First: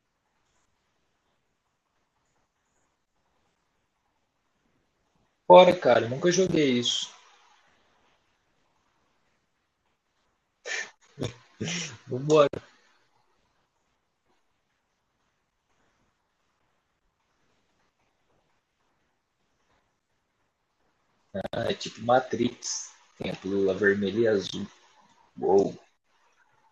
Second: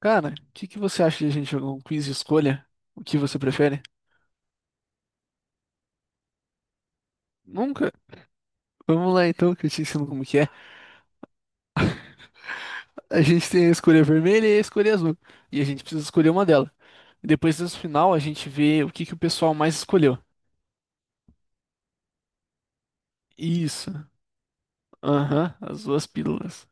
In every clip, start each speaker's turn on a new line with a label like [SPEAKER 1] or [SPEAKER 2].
[SPEAKER 1] Cara, o que que você acha de a gente jogar um quiz de escolha? O que você prefere?
[SPEAKER 2] Bora, cara, nunca joguei isso.
[SPEAKER 1] Nunca? Vamos lá então, que eu te ensino como que é.
[SPEAKER 2] Vambora,
[SPEAKER 1] A gente tem a escolha vermelha e a escolha azul. E a gente precisa escolher uma delas. E depois no final a gente vê o que que o pessoal mais escolheu.
[SPEAKER 2] né? É tipo Matrix. Tem a pílula
[SPEAKER 1] Isso.
[SPEAKER 2] vermelha e azul.
[SPEAKER 1] Aham,
[SPEAKER 2] Uou,
[SPEAKER 1] as duas pílulas.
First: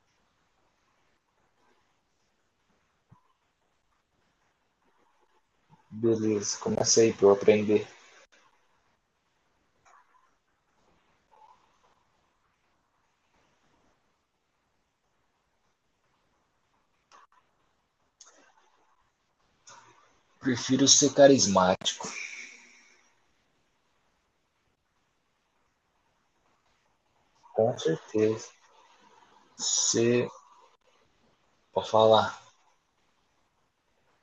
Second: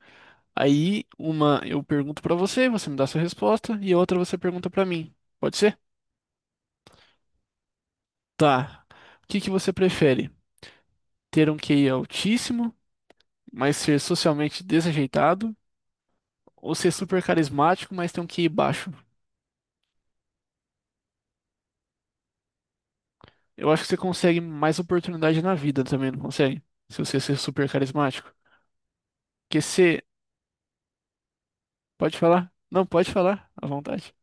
[SPEAKER 1] Aí uma eu pergunto pra você, você me dá sua resposta, e a outra você pergunta pra mim. Pode ser?
[SPEAKER 2] beleza, começa aí pra eu aprender.
[SPEAKER 1] Tá. O que que você prefere? Ter um QI altíssimo, mas ser socialmente desajeitado? Ou ser super carismático, mas ter um QI baixo.
[SPEAKER 2] Prefiro ser carismático,
[SPEAKER 1] Eu acho que você consegue mais oportunidade na vida também, não consegue? Se você ser super
[SPEAKER 2] com
[SPEAKER 1] carismático.
[SPEAKER 2] certeza.
[SPEAKER 1] Porque se.
[SPEAKER 2] Ser, pra
[SPEAKER 1] Pode
[SPEAKER 2] falar,
[SPEAKER 1] falar? Não, pode falar, à vontade.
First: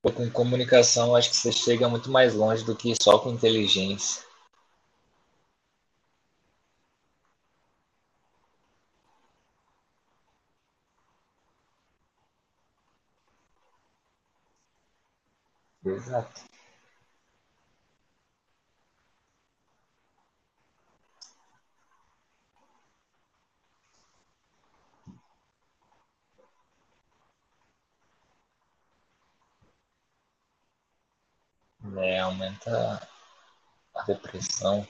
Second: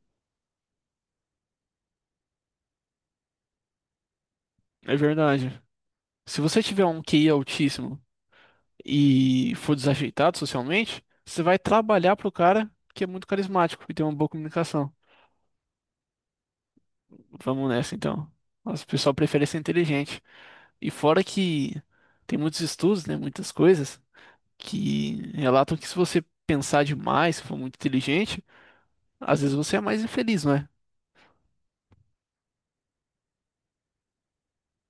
[SPEAKER 2] pô, com comunicação acho que você chega muito mais longe do que só com inteligência.
[SPEAKER 1] É verdade. Se você tiver um QI altíssimo e for desajeitado socialmente, você vai trabalhar pro cara que é muito carismático e tem uma boa comunicação.
[SPEAKER 2] Exato.
[SPEAKER 1] Vamos nessa, então. Mas o pessoal prefere ser inteligente. E fora que tem muitos estudos, né? Muitas coisas que relatam que se você pensar demais, se for muito inteligente, às vezes você é mais infeliz, não é?
[SPEAKER 2] Né, aumenta a depressão,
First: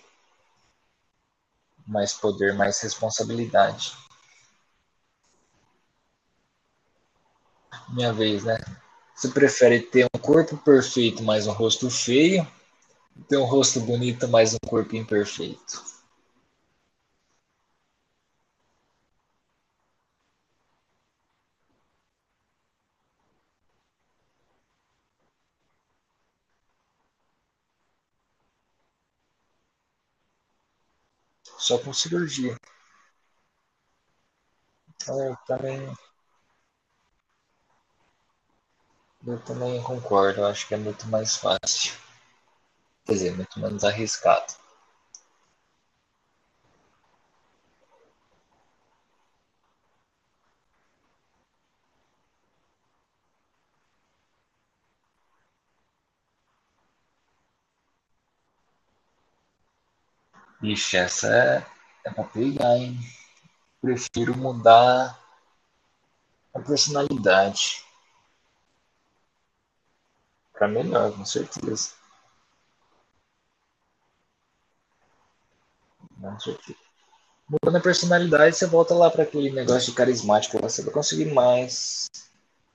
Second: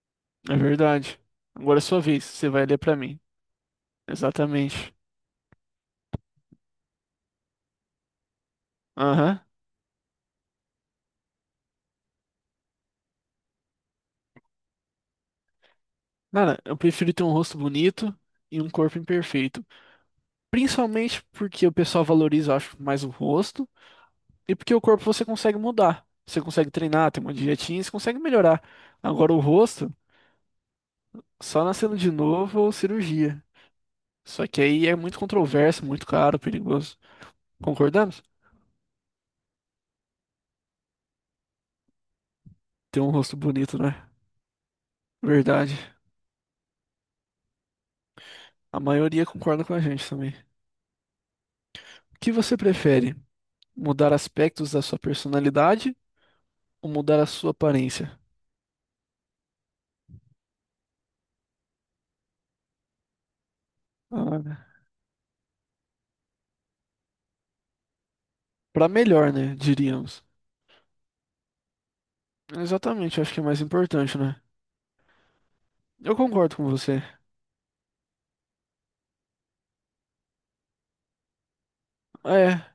[SPEAKER 1] É verdade. Agora é sua
[SPEAKER 2] mais
[SPEAKER 1] vez, você
[SPEAKER 2] poder,
[SPEAKER 1] vai ler
[SPEAKER 2] mais
[SPEAKER 1] pra mim.
[SPEAKER 2] responsabilidade.
[SPEAKER 1] Exatamente.
[SPEAKER 2] Minha vez, né? Você
[SPEAKER 1] Aham.
[SPEAKER 2] prefere ter um corpo perfeito, mas um rosto feio? Ter um rosto bonito, mas um corpo imperfeito.
[SPEAKER 1] Cara, eu prefiro ter um rosto bonito e um corpo imperfeito. Principalmente porque o pessoal valoriza, eu acho, mais o rosto e porque o corpo você consegue mudar. Você consegue treinar, tem uma dietinha, você consegue melhorar. Agora o rosto, só
[SPEAKER 2] Só
[SPEAKER 1] nascendo
[SPEAKER 2] com
[SPEAKER 1] de
[SPEAKER 2] cirurgia.
[SPEAKER 1] novo ou cirurgia. Só que aí é
[SPEAKER 2] Então
[SPEAKER 1] muito controverso, muito caro, perigoso. Concordamos?
[SPEAKER 2] eu também concordo. Eu acho que é muito mais fácil.
[SPEAKER 1] Tem um
[SPEAKER 2] Quer
[SPEAKER 1] rosto
[SPEAKER 2] dizer, muito
[SPEAKER 1] bonito,
[SPEAKER 2] menos
[SPEAKER 1] né?
[SPEAKER 2] arriscado.
[SPEAKER 1] Verdade. A maioria concorda com a gente também. O que você prefere? Mudar aspectos da sua personalidade ou mudar a sua aparência?
[SPEAKER 2] Ixi, essa é, é pra pegar, hein? Prefiro
[SPEAKER 1] Ah,
[SPEAKER 2] mudar a personalidade.
[SPEAKER 1] para melhor, né? Diríamos.
[SPEAKER 2] Pra melhor, com certeza.
[SPEAKER 1] Exatamente, acho que é mais importante, né? Eu
[SPEAKER 2] Com
[SPEAKER 1] concordo com
[SPEAKER 2] certeza.
[SPEAKER 1] você.
[SPEAKER 2] Mudando a personalidade, você volta lá pra aquele negócio de carismático. Você vai conseguir mais,
[SPEAKER 1] É,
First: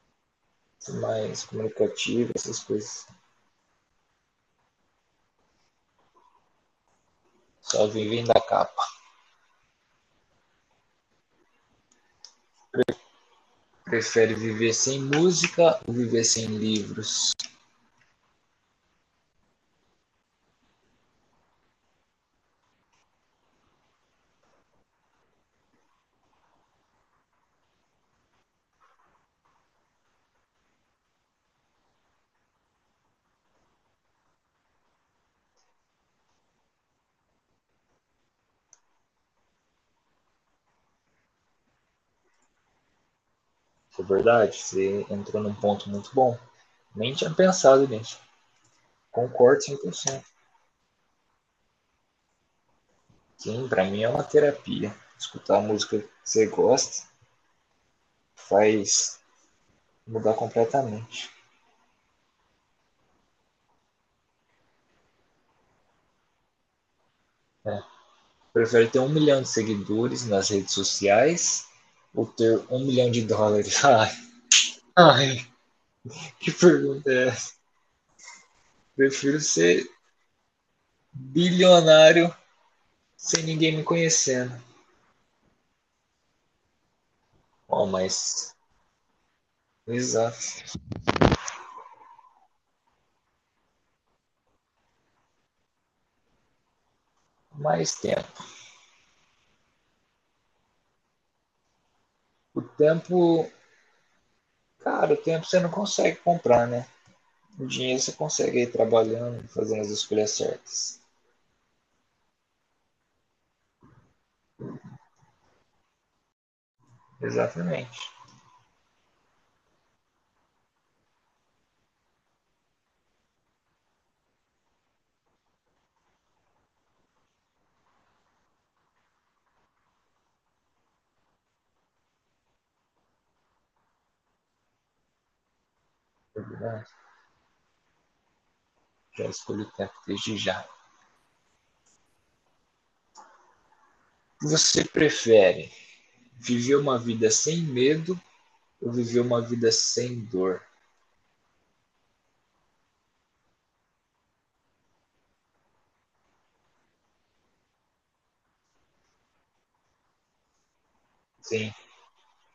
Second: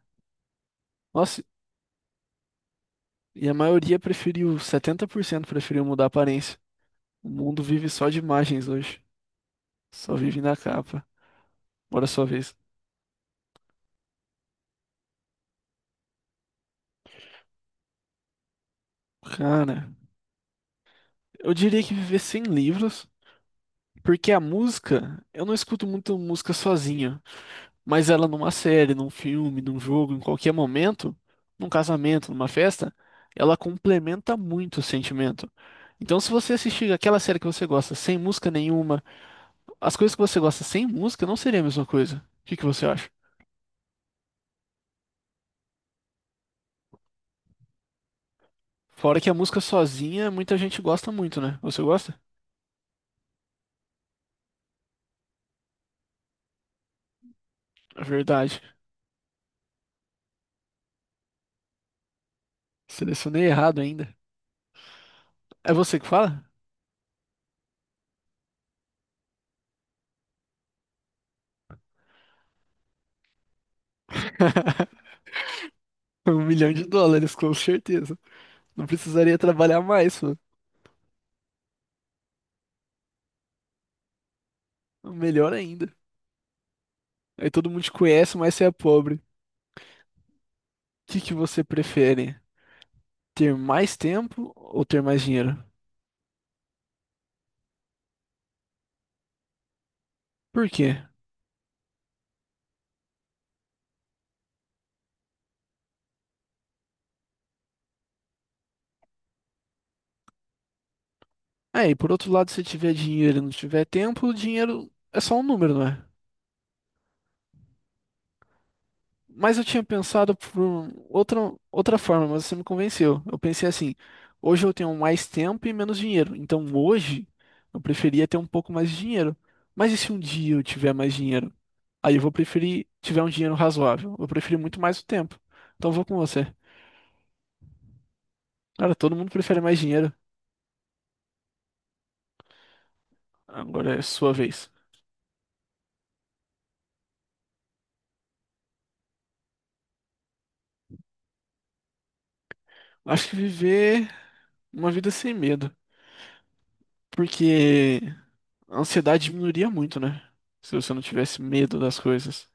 [SPEAKER 1] nossa,
[SPEAKER 2] mais comunicativo, essas coisas.
[SPEAKER 1] e a maioria preferiu, 70% preferiu mudar a aparência. O mundo
[SPEAKER 2] Só
[SPEAKER 1] vive só de
[SPEAKER 2] vivem da
[SPEAKER 1] imagens
[SPEAKER 2] capa.
[SPEAKER 1] hoje. Só vive na capa. Bora sua vez.
[SPEAKER 2] Prefere viver sem música ou viver sem livros?
[SPEAKER 1] Cara, eu diria que viver sem livros. Porque a música, eu não escuto muito música sozinha, mas ela numa série, num filme, num jogo, em qualquer momento, num casamento, numa festa, ela complementa muito o sentimento. Então, se você assistir aquela série que você gosta sem música nenhuma, as coisas que você gosta sem música não seria a mesma coisa. O que que você acha?
[SPEAKER 2] É verdade, você entrou num ponto muito bom. Nem tinha pensado nisso.
[SPEAKER 1] Fora que a música
[SPEAKER 2] Concordo 100%.
[SPEAKER 1] sozinha, muita gente gosta muito, né? Você gosta?
[SPEAKER 2] Sim, para mim é uma terapia. Escutar a música que você gosta
[SPEAKER 1] É verdade.
[SPEAKER 2] faz mudar completamente.
[SPEAKER 1] Selecionei errado ainda. É você que fala?
[SPEAKER 2] É. Prefere ter 1 milhão de seguidores nas redes sociais ou ter 1 milhão de dólares? Ai, ai,
[SPEAKER 1] Um
[SPEAKER 2] que
[SPEAKER 1] milhão de
[SPEAKER 2] pergunta é
[SPEAKER 1] dólares,
[SPEAKER 2] essa?
[SPEAKER 1] com certeza. Não precisaria
[SPEAKER 2] Prefiro
[SPEAKER 1] trabalhar
[SPEAKER 2] ser
[SPEAKER 1] mais.
[SPEAKER 2] bilionário sem ninguém me conhecendo.
[SPEAKER 1] Melhor ainda. Aí todo mundo
[SPEAKER 2] Bom,
[SPEAKER 1] te conhece, mas
[SPEAKER 2] mas
[SPEAKER 1] você é pobre. O
[SPEAKER 2] exato.
[SPEAKER 1] que que você prefere? Ter mais tempo ou ter mais dinheiro?
[SPEAKER 2] Mais tempo.
[SPEAKER 1] Por quê?
[SPEAKER 2] O tempo, cara, o tempo você não consegue comprar, né? O dinheiro você consegue ir trabalhando, fazendo as escolhas certas.
[SPEAKER 1] Aí, por outro lado, se tiver dinheiro e não tiver tempo, o dinheiro é só um número, não é?
[SPEAKER 2] Exatamente.
[SPEAKER 1] Mas eu tinha pensado por outra forma, mas você me convenceu. Eu pensei assim, hoje eu tenho mais tempo e menos dinheiro. Então hoje eu preferia ter um pouco mais de dinheiro. Mas e se um dia eu tiver mais dinheiro? Aí eu vou preferir tiver um dinheiro razoável. Eu prefiro muito mais o tempo. Então eu vou com você. Cara, todo
[SPEAKER 2] Já
[SPEAKER 1] mundo prefere
[SPEAKER 2] escolhi o
[SPEAKER 1] mais
[SPEAKER 2] tempo
[SPEAKER 1] dinheiro.
[SPEAKER 2] desde já.
[SPEAKER 1] Agora é sua vez.
[SPEAKER 2] Você prefere viver uma vida sem medo ou viver uma vida sem dor?
[SPEAKER 1] Acho que viver uma vida sem medo. Porque a ansiedade diminuiria muito, né? Se você não tivesse
[SPEAKER 2] Sim,
[SPEAKER 1] medo das coisas.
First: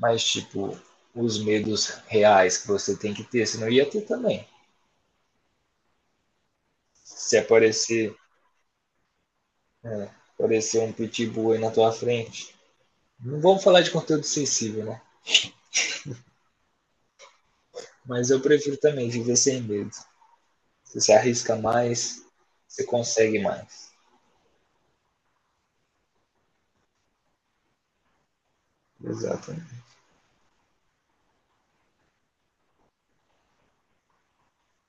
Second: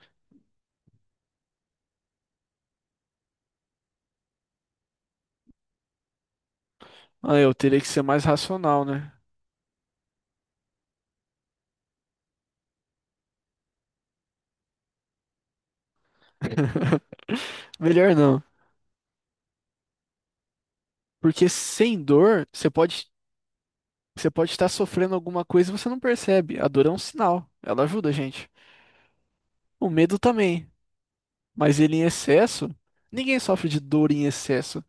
[SPEAKER 2] mas tipo, os medos reais que você tem que ter, senão ia ter também.
[SPEAKER 1] Ah,
[SPEAKER 2] Se
[SPEAKER 1] eu teria que ser
[SPEAKER 2] aparecer,
[SPEAKER 1] mais racional, né?
[SPEAKER 2] é, aparecer um pitbull aí na tua frente. Não vamos falar de conteúdo sensível, né?
[SPEAKER 1] Melhor
[SPEAKER 2] Mas eu
[SPEAKER 1] não.
[SPEAKER 2] prefiro também viver sem medo. Você se
[SPEAKER 1] Porque
[SPEAKER 2] arrisca
[SPEAKER 1] sem
[SPEAKER 2] mais,
[SPEAKER 1] dor,
[SPEAKER 2] você consegue mais.
[SPEAKER 1] você pode estar sofrendo alguma coisa e você não percebe. A dor é um sinal. Ela ajuda a gente.
[SPEAKER 2] Exato.
[SPEAKER 1] O medo também. Mas ele em excesso. Ninguém sofre de dor em excesso.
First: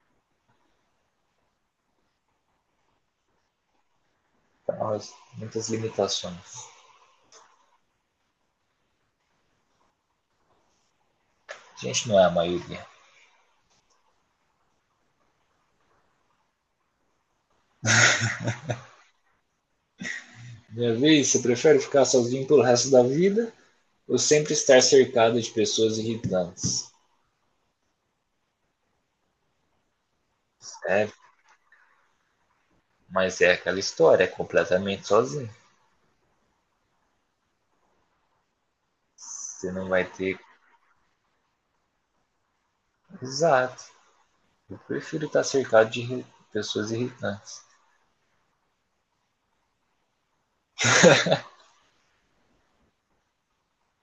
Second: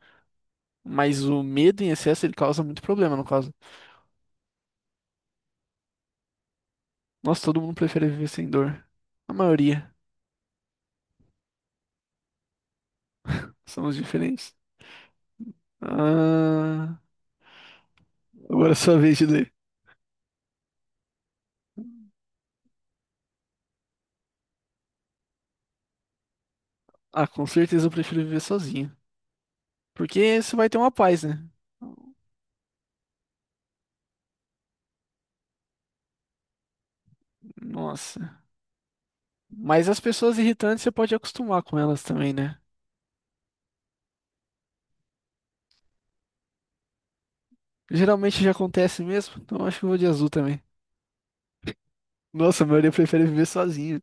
[SPEAKER 1] Mas o medo em excesso, ele causa muito problema, no caso.
[SPEAKER 2] Então, muitas limitações.
[SPEAKER 1] Nossa, todo mundo prefere viver sem dor. A maioria
[SPEAKER 2] A gente não é a maioria.
[SPEAKER 1] são os diferentes. Ah, agora é sua vez de ler.
[SPEAKER 2] Minha vez, você prefere ficar sozinho pelo resto da vida ou sempre estar cercado de pessoas irritantes?
[SPEAKER 1] Ah, com certeza eu prefiro viver sozinho. Porque você vai ter uma
[SPEAKER 2] É,
[SPEAKER 1] paz, né?
[SPEAKER 2] mas é aquela história, é completamente sozinho.
[SPEAKER 1] Nossa.
[SPEAKER 2] Você
[SPEAKER 1] Mas
[SPEAKER 2] não
[SPEAKER 1] as
[SPEAKER 2] vai
[SPEAKER 1] pessoas
[SPEAKER 2] ter.
[SPEAKER 1] irritantes você pode acostumar com elas também, né?
[SPEAKER 2] Exato. Eu prefiro estar cercado de pessoas irritantes.
[SPEAKER 1] Geralmente já acontece mesmo, então eu acho que eu vou de azul também. Nossa, a maioria prefere viver sozinho.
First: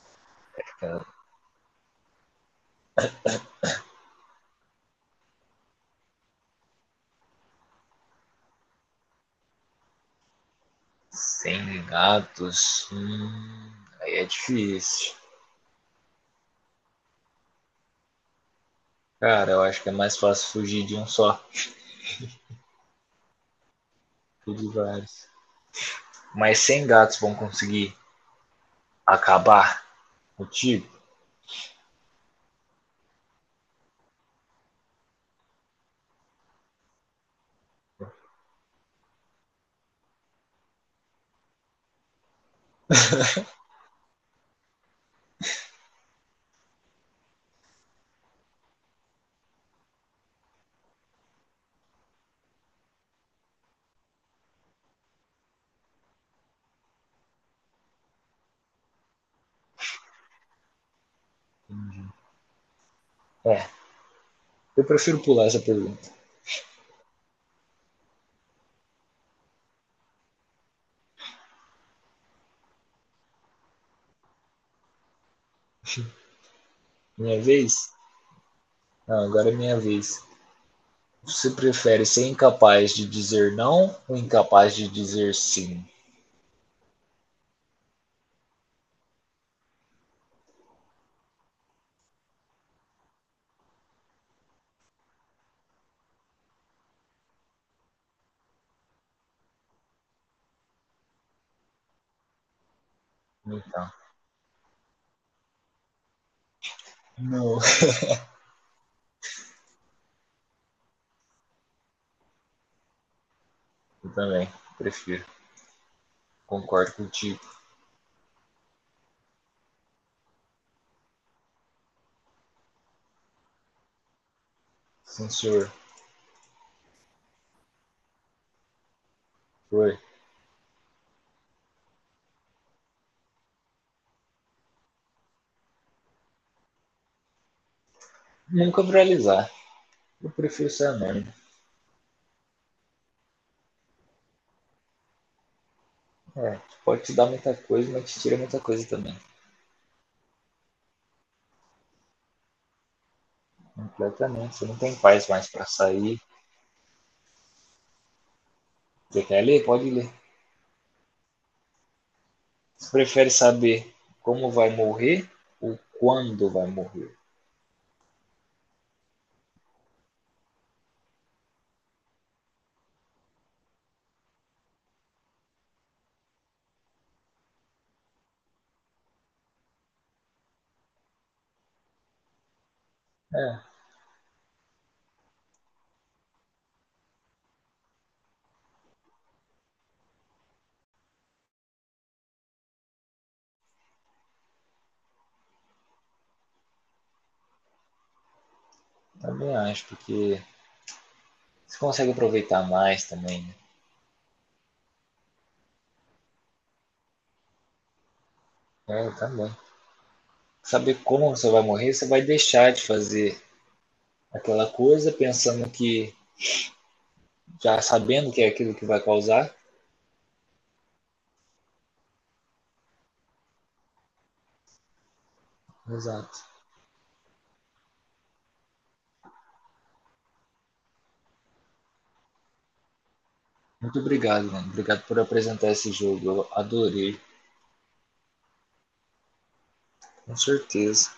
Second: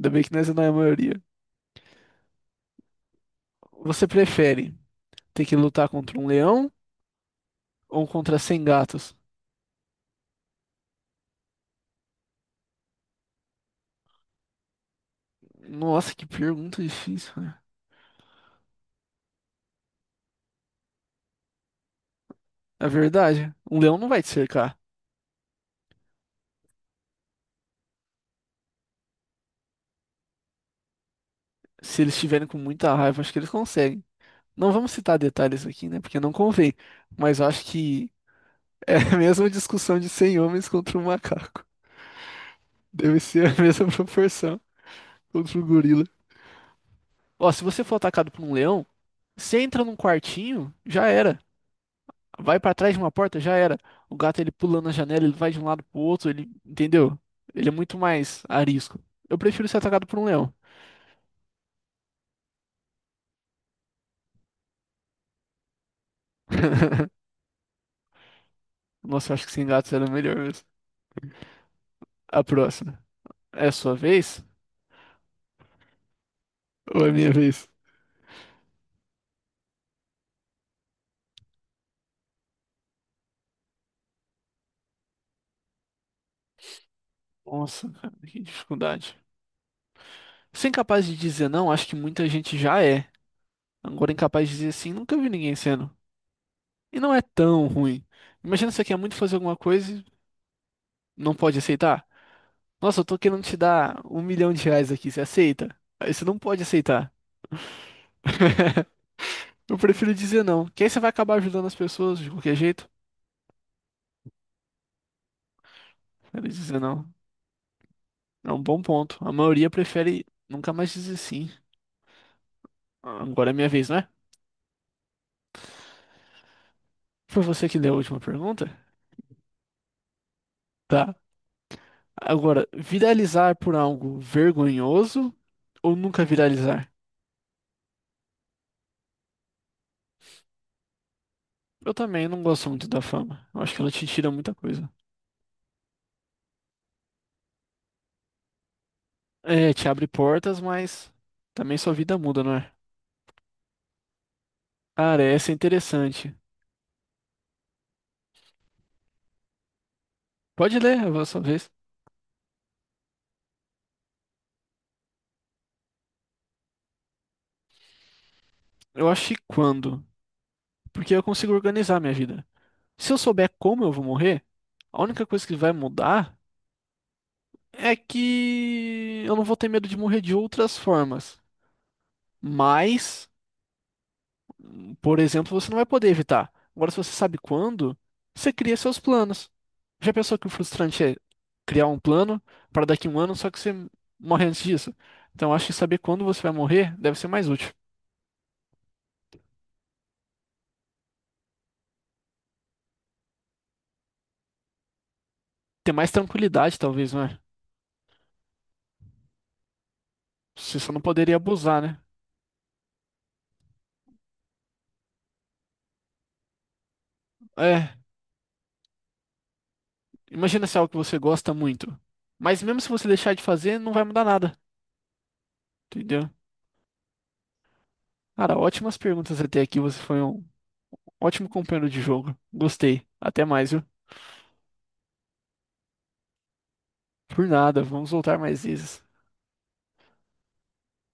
[SPEAKER 1] Ainda bem que nós não é a maioria. Você prefere ter que lutar contra um leão ou contra 100 gatos?
[SPEAKER 2] Sem gatos. Aí é difícil.
[SPEAKER 1] Nossa, que pergunta difícil, né?
[SPEAKER 2] Cara, eu acho que é mais fácil fugir de um só
[SPEAKER 1] É verdade. Um leão não vai te
[SPEAKER 2] que de
[SPEAKER 1] cercar.
[SPEAKER 2] vários. Mas 100 gatos vão conseguir acabar contigo?
[SPEAKER 1] Se eles estiverem com muita raiva, acho que eles conseguem. Não vamos citar detalhes aqui, né? Porque não convém. Mas eu acho que é a mesma discussão de 100 homens contra um macaco. Deve ser a mesma proporção contra um gorila. Ó, se você for atacado por um leão, você entra num quartinho, já era. Vai pra trás de uma porta, já era. O gato ele pula na janela, ele vai de um lado pro outro, ele, entendeu? Ele é muito mais arisco. Eu prefiro ser atacado por um leão.
[SPEAKER 2] É. Eu prefiro pular essa pergunta.
[SPEAKER 1] Nossa, eu acho que sem gatos era melhor mesmo. A próxima. É a sua vez? Ou é minha
[SPEAKER 2] Minha
[SPEAKER 1] vez?
[SPEAKER 2] vez? Não, agora é minha vez. Você prefere ser incapaz de dizer não ou incapaz de dizer sim?
[SPEAKER 1] Nossa, cara, que dificuldade. Ser incapaz de dizer não, acho que muita gente já é. Agora, incapaz de dizer sim, nunca vi ninguém sendo. E não é tão ruim. Imagina você quer muito fazer alguma coisa e não pode aceitar. Nossa, eu tô querendo te
[SPEAKER 2] Então,
[SPEAKER 1] dar R$ 1 milhão aqui, você aceita? Aí você não pode aceitar.
[SPEAKER 2] não.
[SPEAKER 1] Eu prefiro dizer não, que aí você vai acabar ajudando as pessoas de qualquer jeito.
[SPEAKER 2] Eu também prefiro.
[SPEAKER 1] Prefiro dizer
[SPEAKER 2] Concordo
[SPEAKER 1] não.
[SPEAKER 2] contigo.
[SPEAKER 1] É um bom ponto. A maioria prefere nunca mais dizer sim. Agora é minha vez, não é?
[SPEAKER 2] Sim, senhor.
[SPEAKER 1] Foi você que deu a última pergunta?
[SPEAKER 2] Foi.
[SPEAKER 1] Tá. Agora, viralizar por algo vergonhoso ou nunca viralizar?
[SPEAKER 2] Nunca viralizar. Eu prefiro ser anônimo.
[SPEAKER 1] Eu também não gosto muito da fama. Eu acho que ela te tira muita coisa.
[SPEAKER 2] É, pode te dar muita coisa, mas te tira muita coisa também.
[SPEAKER 1] É, te abre portas, mas também sua vida muda, não é?
[SPEAKER 2] Completamente. Você não tem
[SPEAKER 1] Cara,
[SPEAKER 2] paz
[SPEAKER 1] essa
[SPEAKER 2] mais
[SPEAKER 1] é
[SPEAKER 2] para sair.
[SPEAKER 1] interessante.
[SPEAKER 2] Você quer ler? Pode ler.
[SPEAKER 1] Pode ler, a sua vez.
[SPEAKER 2] Você prefere saber como vai morrer ou quando vai morrer?
[SPEAKER 1] Eu acho que quando? Porque eu consigo organizar minha vida. Se eu souber como eu vou morrer, a única coisa que vai mudar é que eu não vou ter medo de morrer de outras formas. Mas.
[SPEAKER 2] É,
[SPEAKER 1] Por exemplo, você não vai poder evitar. Agora, se você sabe quando, você cria seus planos. Já pensou que o frustrante é criar um plano para daqui a um ano, só que você morre antes disso? Então, eu acho que saber quando você vai morrer deve ser mais útil.
[SPEAKER 2] também acho, porque você consegue aproveitar mais também, né?
[SPEAKER 1] Ter mais tranquilidade, talvez, não é?
[SPEAKER 2] É, também.
[SPEAKER 1] Você
[SPEAKER 2] Saber
[SPEAKER 1] só não
[SPEAKER 2] como
[SPEAKER 1] poderia
[SPEAKER 2] você vai
[SPEAKER 1] abusar,
[SPEAKER 2] morrer,
[SPEAKER 1] né?
[SPEAKER 2] você vai deixar de fazer aquela coisa pensando que, já
[SPEAKER 1] É,
[SPEAKER 2] sabendo que é aquilo que vai causar.
[SPEAKER 1] imagina se é algo que você gosta muito. Mas mesmo se você deixar de fazer, não vai mudar nada, entendeu?
[SPEAKER 2] Exato.
[SPEAKER 1] Cara, ótimas perguntas até aqui. Você foi um ótimo companheiro de jogo. Gostei. Até mais, viu?
[SPEAKER 2] Muito obrigado, mano. Obrigado por apresentar esse jogo. Eu adorei,
[SPEAKER 1] Por nada, vamos voltar mais vezes.
[SPEAKER 2] com certeza.